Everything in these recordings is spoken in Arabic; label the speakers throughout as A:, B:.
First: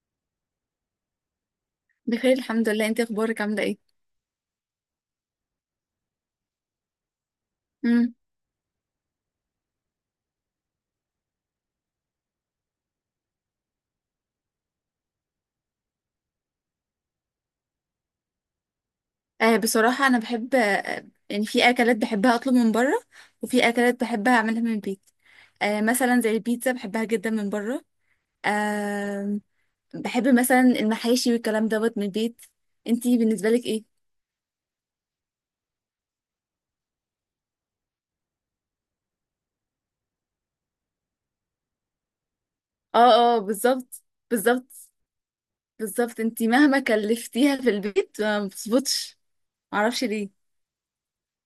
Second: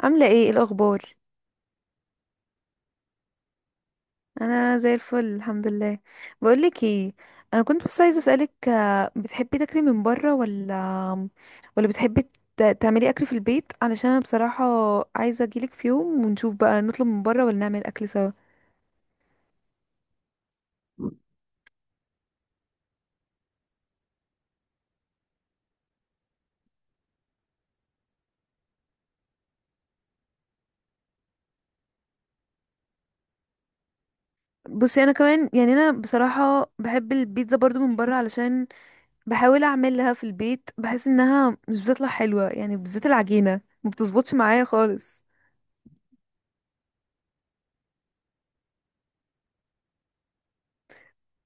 A: عاملة ايه؟ إيه الأخبار؟
B: بخير، الحمد لله. انت اخبارك عامله ايه؟
A: أنا زي الفل، الحمد لله. بقولك ايه، أنا كنت بس
B: امم.
A: عايزة أسألك، بتحبي تاكلي من برا ولا بتحبي تعملي أكل في البيت؟ علشان أنا بصراحة عايزة أجيلك في يوم ونشوف بقى نطلب من برا ولا نعمل أكل سوا.
B: آه، بصراحه انا بحب يعني في اكلات بحبها اطلب من بره. وفي اكلات بحبها اعملها من البيت. آه، مثلا زي البيتزا بحبها جدا من بره. آه. بحب مثلا المحاشي والكلام دوت من البيت. انتي بالنسبه لك ايه؟
A: بصي، أنا كمان يعني أنا بصراحة بحب البيتزا برضو من برا، علشان بحاول أعملها في البيت بحس إنها مش بتطلع حلوة، يعني بالذات
B: اه اه،
A: العجينة ما
B: بالظبط.
A: بتظبطش معايا
B: بالظبط.
A: خالص.
B: بالظبط، انتي مهما كلفتيها في البيت ما بتظبطش. معرفش ليه.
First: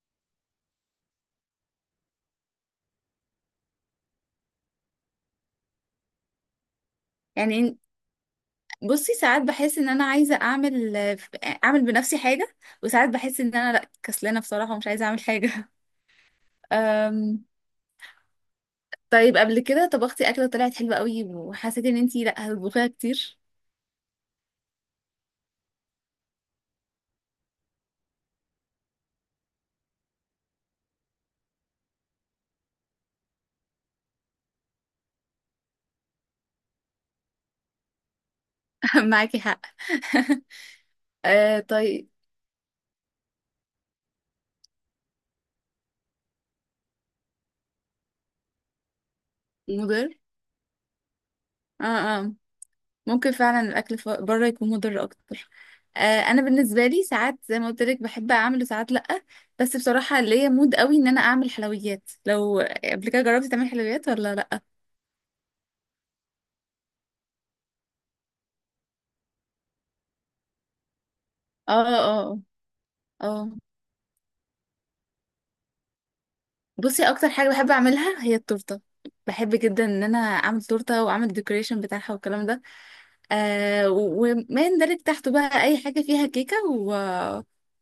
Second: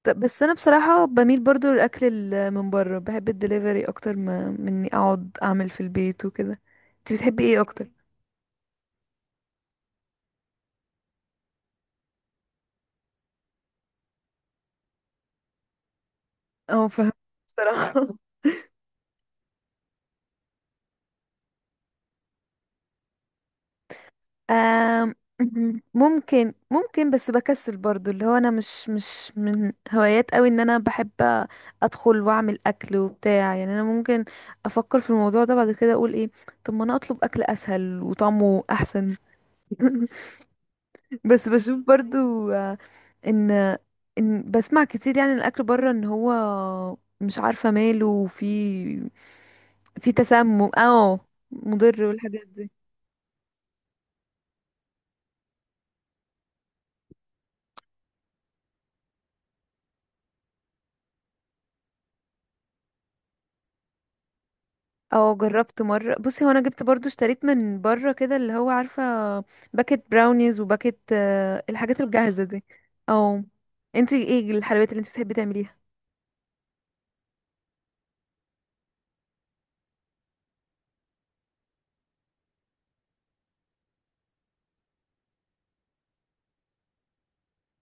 A: طب بس انا بصراحه بميل برضو للاكل من بره، بحب الدليفري اكتر ما مني اقعد اعمل في البيت وكده. انت بتحبي ايه
B: يعني،
A: اكتر؟
B: بصي، ساعات بحس ان انا عايزه اعمل بنفسي حاجه. وساعات بحس ان انا لا، كسلانه بصراحه ومش عايزه اعمل حاجه
A: اه فاهم.
B: أم...
A: بصراحه
B: طيب، قبل كده طبختي اكله طلعت حلوه قوي وحسيتي ان انتي لا هتطبخيها كتير؟
A: آم، ممكن بس بكسل برضو، اللي هو انا مش من هوايات قوي ان انا بحب ادخل واعمل اكل وبتاع، يعني انا ممكن افكر في الموضوع ده بعد كده اقول ايه، طب ما انا اطلب اكل اسهل وطعمه احسن.
B: معاكي حق
A: بس
B: أه،
A: بشوف
B: طيب.
A: برضو ان بسمع كتير يعني الاكل بره ان هو مش عارفه ماله، وفي
B: مضر.
A: في تسمم، اه
B: اه
A: مضر
B: اه،
A: والحاجات دي.
B: ممكن فعلا الاكل بره يكون مضر اكتر. أه، انا بالنسبه لي ساعات زي ما قلت لك بحب اعمل وساعات لا. بس بصراحه ليا مود قوي ان انا اعمل حلويات. لو قبل كده جربتي تعملي حلويات ولا لا؟
A: اه جربت مره، بصي هو انا جبت برضو، اشتريت من بره كده اللي هو عارفه باكت براونيز وباكت
B: اه
A: الحاجات
B: اه آه.
A: الجاهزه دي. اه
B: اه.
A: انتي ايه الحلويات اللي انتي بتحبي تعمليها؟
B: بصي، اكتر حاجه بحب اعملها هي التورته. بحب جدا ان انا اعمل تورته واعمل ديكوريشن بتاعها والكلام ده. آه، وما يندرج تحته بقى اي حاجه فيها كيكه و...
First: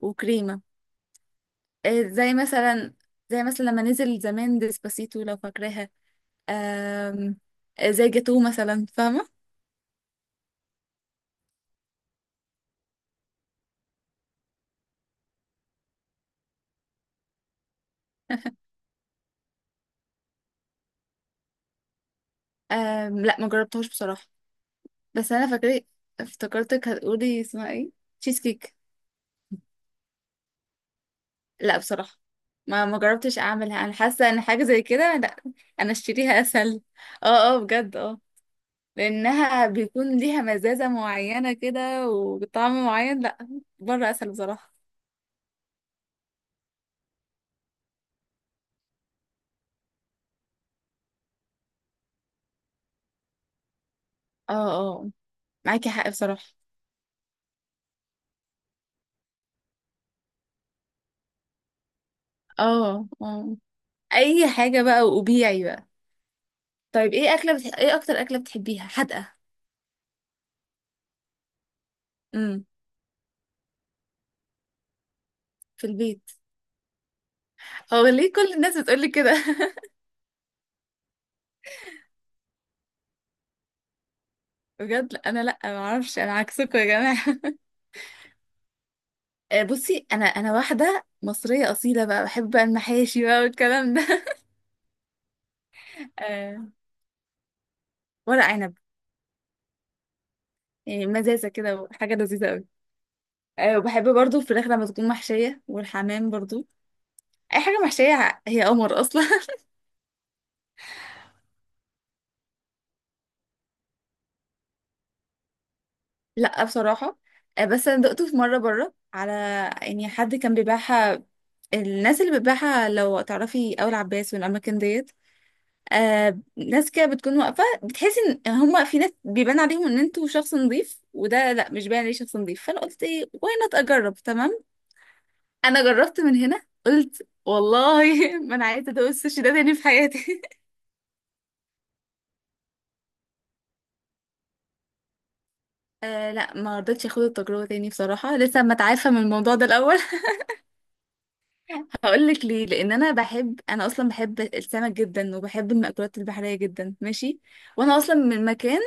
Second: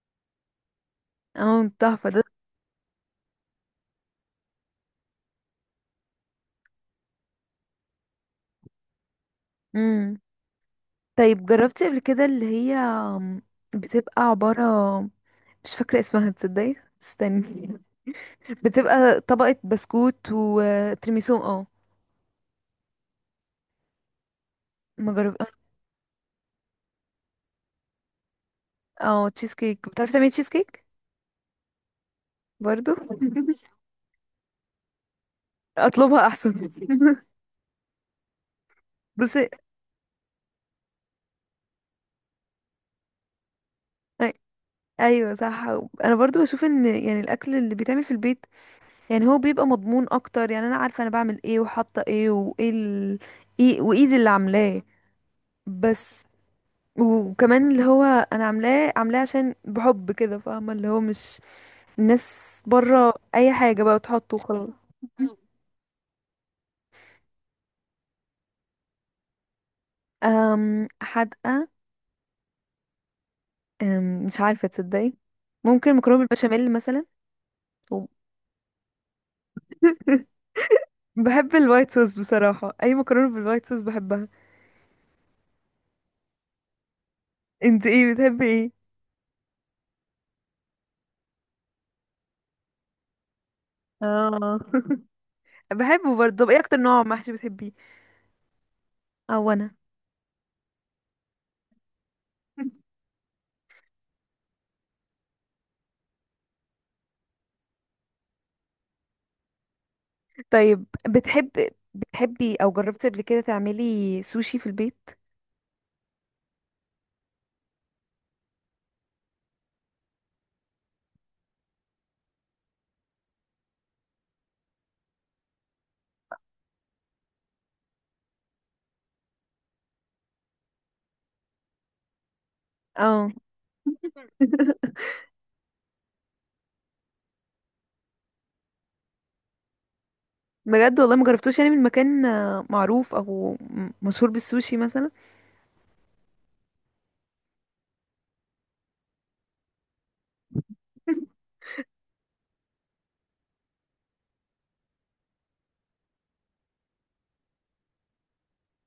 B: وكريمه.
A: اه
B: آه،
A: تحفه ده.
B: زي مثلا لما نزل زمان ديسباسيتو لو فاكراها. آم، آه، زي جاتو مثلا، فاهمه؟
A: امم طيب جربتي قبل كده اللي هي بتبقى عباره، مش فاكره اسمها تصدقي، استني، بتبقى طبقة بسكوت وترميسو، اه.
B: لا، ما جربتهاش بصراحه.
A: ما
B: بس
A: جرب
B: انا فاكره، افتكرتك هتقولي اسمها ايه. تشيز كيك.
A: اه تشيز كيك، بتعرفي تعملي تشيز كيك
B: لا بصراحة. ما
A: برضو؟
B: ما جربتش اعملها، انا حاسة ان حاجة زي كده لا. انا
A: اطلبها
B: اشتريها
A: احسن.
B: اسهل. اه. اه بجد، اه.
A: بصي
B: لانها بيكون ليها مزازة معينة كده وطعم معين، لا. بره اسهل
A: أي-
B: بصراحة.
A: ايوه صح، انا برضو بشوف ان يعني الاكل اللي بيتعمل في البيت يعني هو بيبقى مضمون اكتر، يعني انا عارفه انا بعمل ايه وحاطه ايه، وايه ال... إيه وايدي اللي
B: اه
A: عاملاه.
B: اه، معاكي حق
A: بس
B: بصراحة.
A: وكمان اللي هو انا عاملاه عشان بحب كده، فاهمه، اللي هو مش الناس
B: اه
A: بره اي
B: اه،
A: حاجه بقى تحطه
B: اي
A: وخلاص.
B: حاجة بقى وبيعي بقى. طيب ايه اكلة ايه اكتر اكلة بتحبيها حادقة؟
A: حدقة؟
B: امم.
A: مش عارفة تصدقي،
B: في
A: ممكن مكرونة
B: البيت.
A: بالبشاميل مثلا، و-
B: هو ليه كل الناس بتقولي كده؟
A: بحب الوايت صوص بصراحة، أي مكرونة بالوايت صوص بحبها.
B: بجد، لا، انا لا، ما اعرفش، انا عكسكم يا جماعة.
A: انت ايه بتحبي ايه؟
B: آه، بصي، انا واحده مصريه اصيله بقى، بحب بقى المحاشي بقى والكلام ده
A: اه بحبه برضه. طب ايه
B: آه،
A: أكتر نوع محشي بتحبيه؟
B: ورق عنب.
A: اه أنا
B: يعني مزازه كده وحاجه لذيذه قوي. آه، وبحب برضو الفراخ لما تكون محشيه، والحمام برضو. اي حاجه محشيه هي قمر اصلا
A: طيب بتحبي أو جربتي قبل كده تعملي سوشي في البيت؟
B: لا بصراحه. آه، بس انا دقته في مره بره على، يعني، حد كان بيبيعها. الناس اللي بتبيعها لو تعرفي اول عباس والاماكن ديت. آه، ناس كده بتكون واقفة، بتحسي ان هما في ناس بيبان عليهم ان انتوا شخص نظيف، وده لا مش باين عليه شخص نظيف. فانا قلت ايه،
A: اه
B: واي نوت، اجرب، تمام. انا جربت من هنا قلت والله ما انا عايزة ادوق السوشي ده تاني في حياتي
A: بجد والله ما جربتوش، يعني من مكان معروف أو مشهور بالسوشي مثلا؟
B: آه لا، ما رضيتش اخد التجربة تاني بصراحة. لسه ما اتعافى من الموضوع ده الاول هقول لك ليه. لان انا بحب، انا اصلا بحب السمك جدا وبحب المأكولات البحرية جدا، ماشي. وانا اصلا من مكان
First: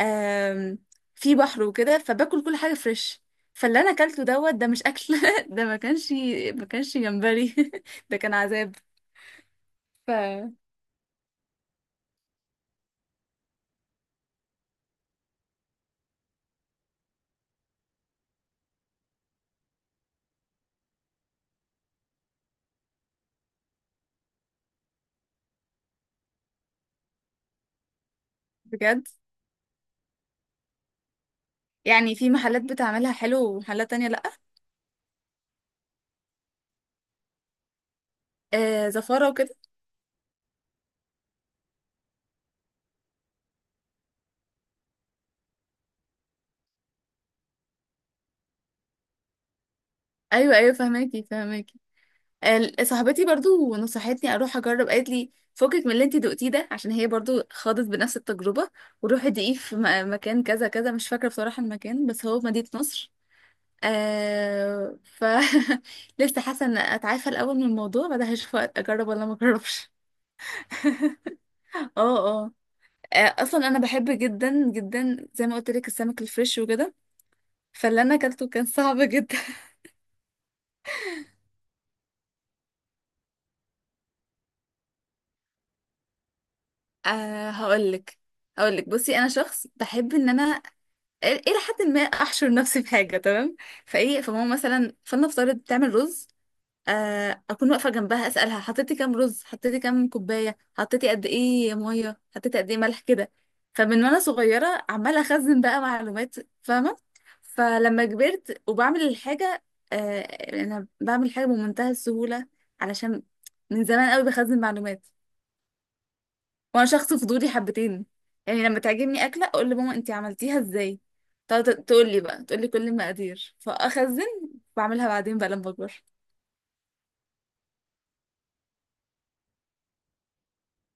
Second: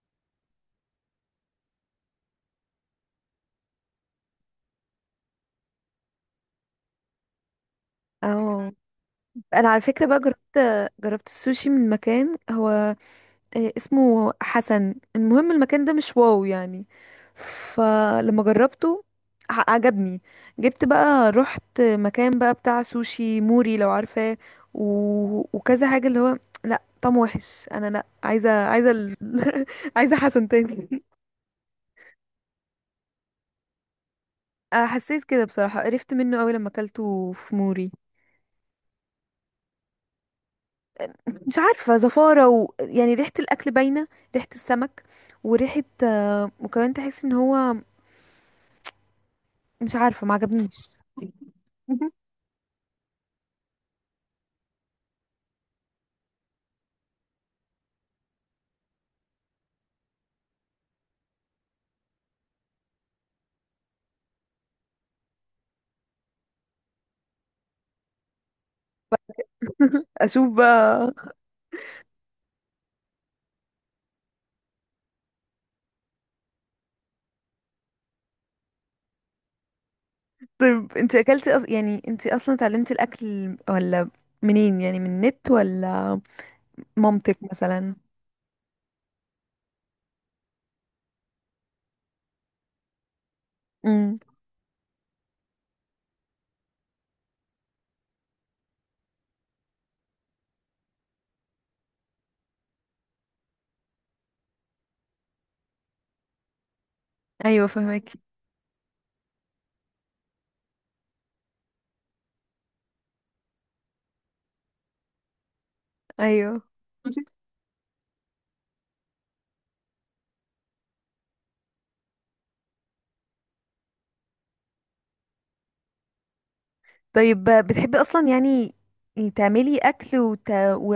B: آم، في بحر وكده، فباكل كل حاجه فريش. فاللي انا اكلته دوت ده مش اكل ده ما كانش جمبري ده كان
A: اه
B: عذاب.
A: انا على فكره
B: ف
A: بقى، جربت السوشي من مكان، هو اسمه حسن، المهم المكان ده مش واو يعني. فلما جربته عجبني، جبت بقى رحت مكان بقى بتاع سوشي موري لو عارفاه، و... وكذا حاجه، اللي هو لا طعمه وحش، انا لا
B: بجد.
A: عايزه حسن تاني.
B: يعني في محلات بتعملها حلو ومحلات تانية لأ.
A: حسيت كده بصراحه، قرفت منه قوي لما اكلته في موري.
B: آه، زفارة وكده.
A: مش عارفة، زفارة يعني ريحة الأكل باينة، ريحة السمك وريحة وكمان تحس ان هو، مش عارفة، ما
B: أيوة أيوة،
A: عجبنيش.
B: فهماكي فهماكي. آه، صاحبتي برضو نصحتني أروح أجرب. قالت لي فكك من اللي انتي دقتيه ده عشان هي برضو خاضت بنفس التجربة. وروحي دقيه في مكان كذا كذا. مش فاكرة بصراحة المكان، بس هو في مدينة نصر. آه، لسه حاسه ان اتعافى الاول من الموضوع، بعدها هشوف اجرب ولا ما اجربش
A: اشوف بقى.
B: اه اه آه، اصلا انا بحب جدا جدا زي ما قلت لك السمك الفريش وكده. فاللي انا اكلته كان صعب جدا
A: طيب انت اكلتي يعني انت اصلا اتعلمتي الاكل ولا، منين يعني، من النت ولا مامتك
B: أه، هقول
A: مثلا؟
B: لك هقول لك بصي، انا شخص بحب ان انا الى حد ما احشر نفسي في حاجه، تمام؟
A: امم
B: فايه، فماما مثلا، فلنفترض بتعمل رز. آه، اكون واقفه جنبها اسالها حطيتي كام رز، حطيتي كام كوبايه، حطيتي قد ايه ميه، حطيتي قد ايه ملح، كده. فمن وانا صغيره عماله اخزن بقى معلومات، فاهمه؟
A: ايوه
B: فلما
A: فهمك.
B: كبرت وبعمل الحاجه، آه، انا بعمل حاجه بمنتهى السهوله، علشان من زمان قوي بخزن معلومات.
A: ايوه
B: وانا شخص فضولي حبتين. يعني لما تعجبني اكله اقول لماما انتي عملتيها ازاي، تقعد تقول لي بقى، تقول لي كل المقادير، فاخزن. بعملها بعدين بقى لما اكبر.
A: طيب بتحبي اصلا يعني تعملي اكل و...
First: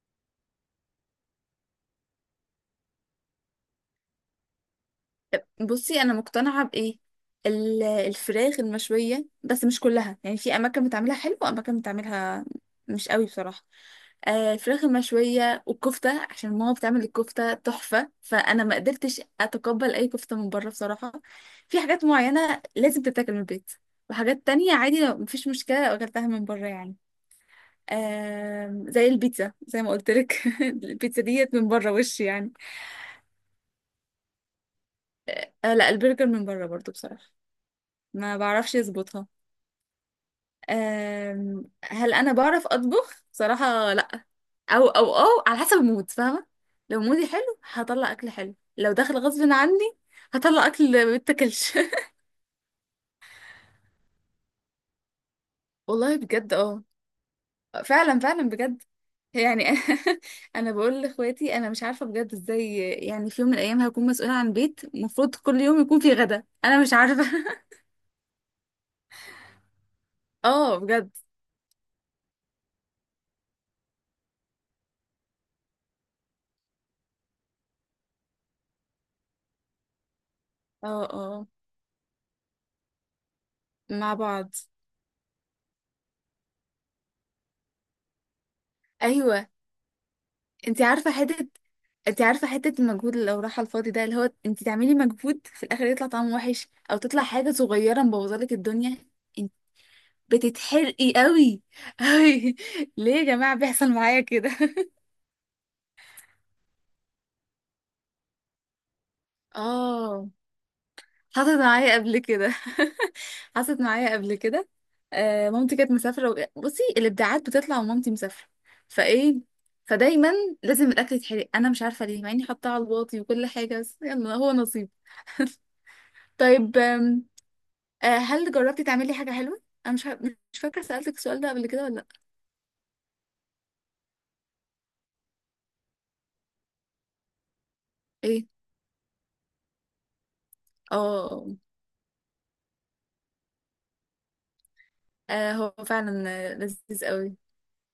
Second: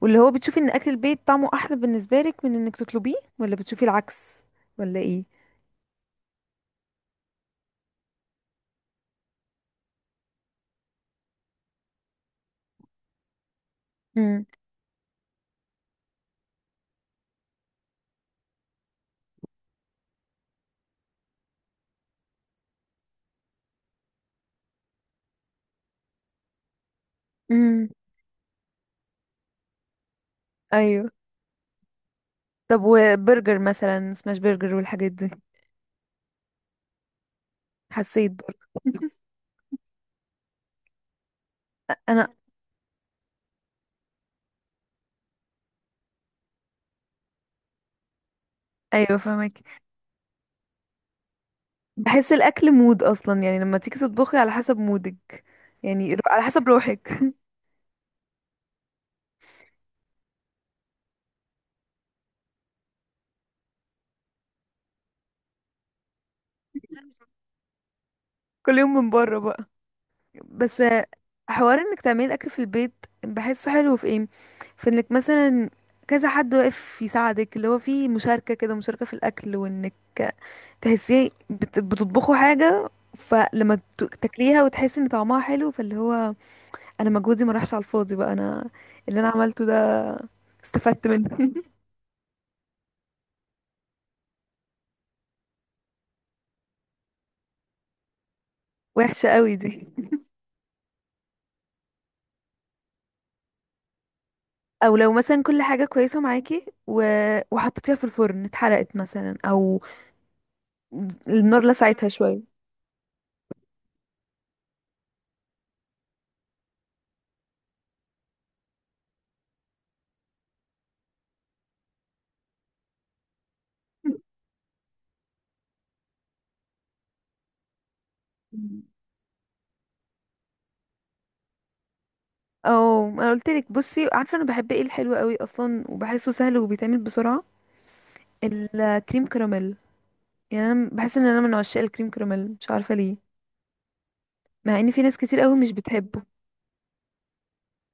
A: واللي هو بتشوفي ان اكل البيت طعمه احلى بالنسبه لك من انك تطلبيه ولا بتشوفي العكس، ولا ايه؟
B: بصي، انا مقتنعه بايه، الفراخ المشويه، بس مش كلها يعني. في اماكن بتعملها حلو واماكن بتعملها مش قوي بصراحه.
A: امم
B: آه، الفراخ المشويه والكفته، عشان ماما بتعمل الكفته تحفه، فانا ما قدرتش اتقبل اي كفته من بره بصراحه. في حاجات معينه لازم تتاكل من البيت، وحاجات تانية عادي لو مفيش مشكله لو اكلتها من بره يعني.
A: امم
B: زي البيتزا زي ما قلت لك
A: ايوه.
B: البيتزا ديت من بره وش يعني.
A: طب وبرجر مثلا سماش برجر والحاجات دي؟
B: آه، لا، البرجر من بره برضو بصراحه.
A: حسيت
B: ما
A: برضه.
B: بعرفش يظبطها. هل انا
A: انا
B: بعرف اطبخ؟ صراحة لا. او على حسب المود، فاهمة؟ لو مودي حلو هطلع اكل حلو، لو
A: ايوه
B: داخل غصب
A: فاهمك.
B: عني هطلع اكل متاكلش
A: بحس الاكل مود اصلا، يعني لما تيجي تطبخي على حسب مودك،
B: والله
A: يعني على
B: بجد،
A: حسب
B: اه.
A: روحك.
B: فعلا فعلا بجد. يعني انا بقول لاخواتي انا مش عارفه بجد ازاي، يعني في يوم من الايام هكون مسؤوله عن بيت المفروض كل يوم يكون فيه غدا، انا مش عارفه
A: كل يوم من بره بقى؟
B: اه
A: بس
B: بجد.
A: حوار انك تعملي اكل في البيت بحسه حلو في ايه، في انك مثلا كذا حد واقف يساعدك، اللي هو في مشاركة كده، مشاركة في الاكل، وانك
B: اه
A: تحسيه
B: اه،
A: بتطبخوا حاجة، فلما
B: مع بعض.
A: تاكليها وتحسي ان طعمها حلو، فاللي هو انا مجهودي ما راحش على الفاضي بقى، انا اللي انا
B: ايوه.
A: عملته ده
B: انت
A: استفدت
B: عارفه حته
A: منه.
B: انت عارفه حته المجهود اللي لو راح على الفاضي ده، اللي هو انت تعملي مجهود في الاخر يطلع طعمه وحش او تطلع حاجه صغيره مبوظالك الدنيا.
A: وحشة
B: انت
A: قوي دي،
B: بتتحرقي قوي قوي ليه يا جماعه بيحصل معايا كده؟
A: او لو مثلا كل حاجة كويسة معاكي وحطيتيها في الفرن اتحرقت مثلا، او
B: اه، حصلت
A: النار
B: معايا
A: لسعتها
B: قبل
A: شوية.
B: كده حصلت معايا قبل كده. آه، مامتي كانت مسافره بصي، الابداعات بتطلع ومامتي مسافره. فايه، فدايما لازم الاكل يتحرق، انا مش عارفه ليه مع اني حاطاه على الواطي وكل حاجه، بس يلا هو نصيب طيب، آم، آه، هل جربتي تعملي حاجة حلوة؟ أنا مش ه- مش فاكرة سألتك السؤال ده قبل كده ولا لأ؟
A: اه انا قلت لك بصي، عارفه انا بحب ايه؟ الحلو قوي اصلا، وبحسه سهل وبيتعمل بسرعه.
B: إيه؟
A: الكريم كراميل، يعني انا بحس ان انا
B: آه.
A: من عشاق الكريم كراميل، مش عارفه ليه، مع ان في ناس كتير
B: آه،
A: قوي مش
B: هو
A: بتحبه.
B: فعلا، لذيذ قوي.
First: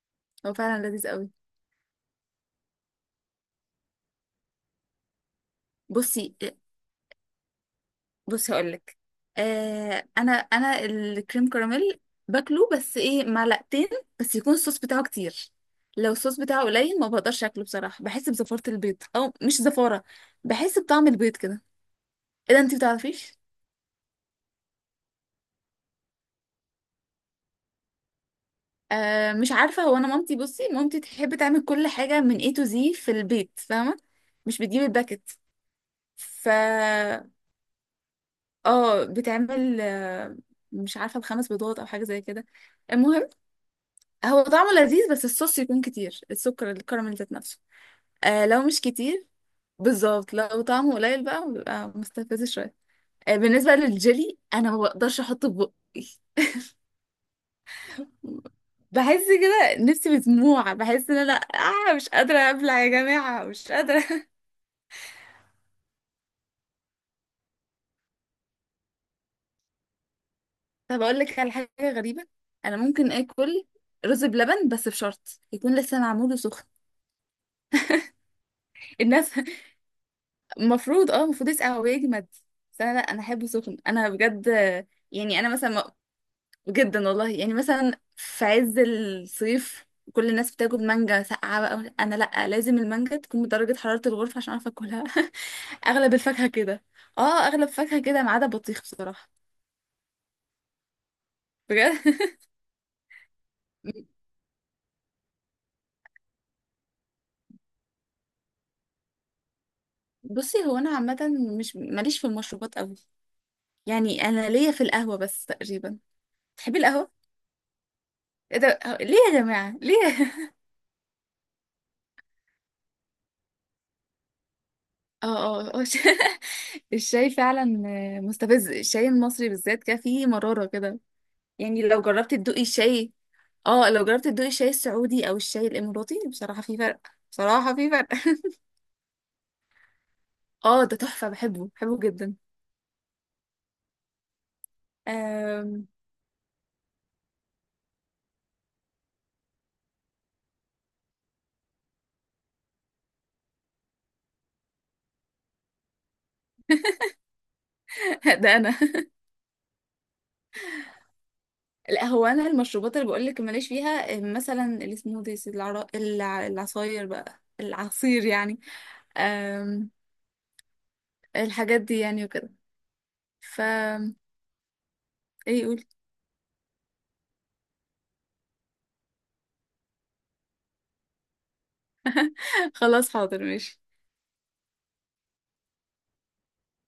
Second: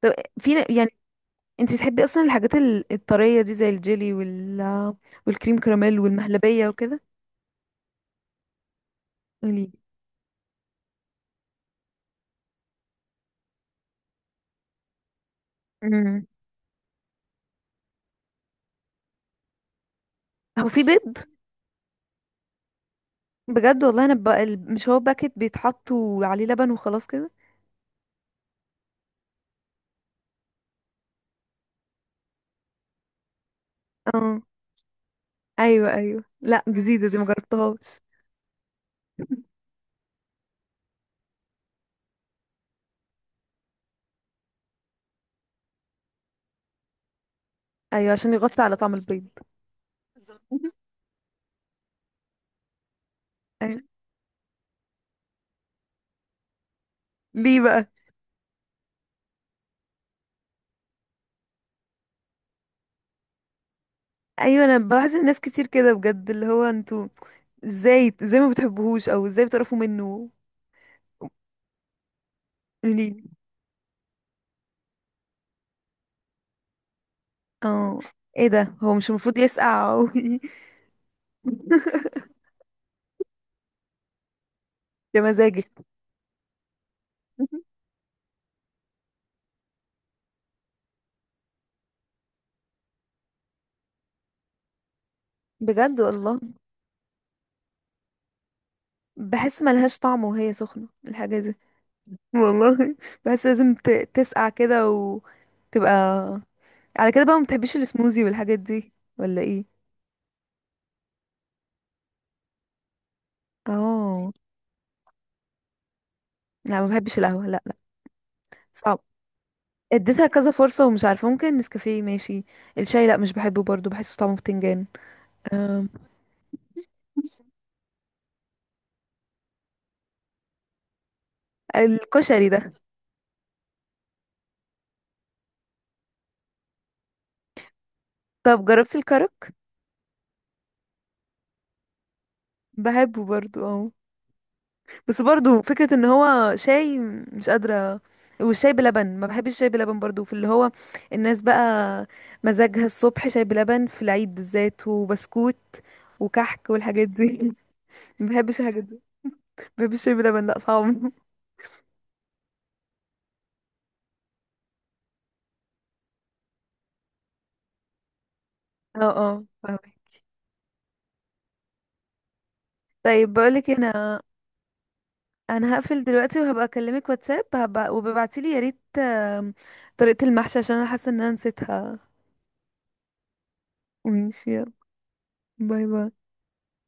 A: طب في
B: هو فعلا
A: يعني
B: لذيذ قوي.
A: انت بتحبي اصلا الحاجات الطريه دي زي الجيلي والكريم كراميل
B: بصي،
A: والمهلبيه وكده؟
B: هقولك.
A: قولي.
B: آه، أنا الكريم كراميل باكله، بس إيه، معلقتين. بس يكون الصوص بتاعه كتير. لو
A: امم
B: الصوص بتاعه قليل ما بقدرش أكله بصراحة. بحس بزفارة البيض، أو مش زفارة،
A: هو
B: بحس
A: في
B: بطعم
A: بيض؟
B: البيض كده. إيه ده، أنتي بتعرفيش؟
A: بجد والله، انا بقى مش هو باكت بيتحط وعليه لبن وخلاص كده.
B: آه، مش عارفة. هو، أنا بصي مامتي تحب تعمل كل حاجة من A to Z في البيت، فاهمة؟
A: اه
B: مش بتجيب الباكت.
A: ايوه ايوه،
B: ف
A: لا جديده دي مجربتهاش.
B: اه، بتعمل، مش عارفة بخمس بيضات أو حاجة زي كده. المهم، هو طعمه لذيذ، بس الصوص يكون كتير، السكر الكراميل ذات نفسه.
A: ايوه، عشان
B: آه،
A: يغطي
B: لو
A: على
B: مش
A: طعم البيض،
B: كتير، بالظبط،
A: بالظبط.
B: لو طعمه قليل بقى بيبقى مستفز شوية. آه، بالنسبة
A: أيوة.
B: للجيلي أنا ما بقدرش أحطه في بقي.
A: ليه بقى؟
B: بحس كده نفسي مسموعة، بحس ان انا مش قادرة ابلع يا جماعة، مش قادرة
A: ايوه انا بلاحظ الناس كتير كده بجد، اللي هو انتوا ازاي ازاي ما بتحبوهوش او ازاي بتعرفوا منه،
B: طب، اقول لك على حاجة غريبة. انا ممكن
A: ليه؟
B: اكل رز بلبن، بس بشرط يكون لسه معمول وسخن.
A: اه ايه ده، هو مش
B: الناس
A: المفروض يسقع او
B: المفروض، المفروض يسقع هو، يجمد. بس انا لا، انا احبه سخن انا بجد.
A: يا
B: يعني انا
A: مزاجك؟
B: مثلا جدا والله. يعني مثلا في عز الصيف كل الناس بتاكل مانجا ساقعة بقى، انا لا، لازم المانجا تكون بدرجة حرارة الغرفة عشان اعرف اكلها
A: بجد
B: اغلب
A: والله،
B: الفاكهة كده. اه، اغلب فاكهة كده ما عدا بطيخ بصراحة.
A: بحس ملهاش طعم وهي سخنة الحاجة دي،
B: بجد.
A: والله، بحس لازم تسقع كده وتبقى. على كده بقى ما بتحبيش السموزي والحاجات دي، ولا ايه؟
B: بصي، هو انا عامة مش ماليش في المشروبات قوي. يعني
A: اه
B: انا ليا في القهوة بس تقريبا. تحبي
A: لا ما
B: القهوة؟
A: بحبش القهوة، لا لا،
B: ايه ده،
A: صعب،
B: ليه يا جماعة، ليه؟
A: اديتها كذا فرصة ومش عارفة، ممكن نسكافيه ماشي. الشاي لا مش بحبه برضو، بحسه طعمه بتنجان،
B: اه اه آه،
A: أم،
B: الشاي فعلا مستفز. الشاي المصري بالذات كده فيه مرارة كده. يعني لو جربت
A: الكشري
B: تدوقي
A: ده.
B: الشاي. اه، لو جربت تدوقي الشاي السعودي او الشاي الاماراتي، بصراحة في فرق. بصراحة في فرق
A: طب جربتي الكرك؟
B: اه، ده تحفة، بحبه بحبه جدا.
A: بحبه برضو اه، بس برضو
B: أم...
A: فكرة ان هو شاي، مش قادرة. والشاي بلبن ما بحبش، الشاي بلبن برضو، في اللي هو الناس بقى مزاجها الصبح شاي بلبن في العيد بالذات، وبسكوت وكحك والحاجات دي. ما
B: ده
A: بحبش
B: انا.
A: الحاجات دي، ما بحبش الشاي بلبن، لا صعب.
B: لا، هو انا المشروبات اللي بقول لك ماليش فيها. أم، مثلا السموذيز، العصاير بقى، العصير يعني.
A: اه اه
B: أم...
A: فاهمك.
B: الحاجات دي يعني وكده.
A: طيب
B: ف
A: بقولك هنا،
B: ايه
A: انا
B: يقول
A: هقفل دلوقتي وهبقى اكلمك واتساب، هبقى وببعتيلي يا ريت طريقة المحشي عشان انا حاسة ان انا نسيتها.
B: خلاص، حاضر، ماشي.
A: ماشي يلا، باي باي.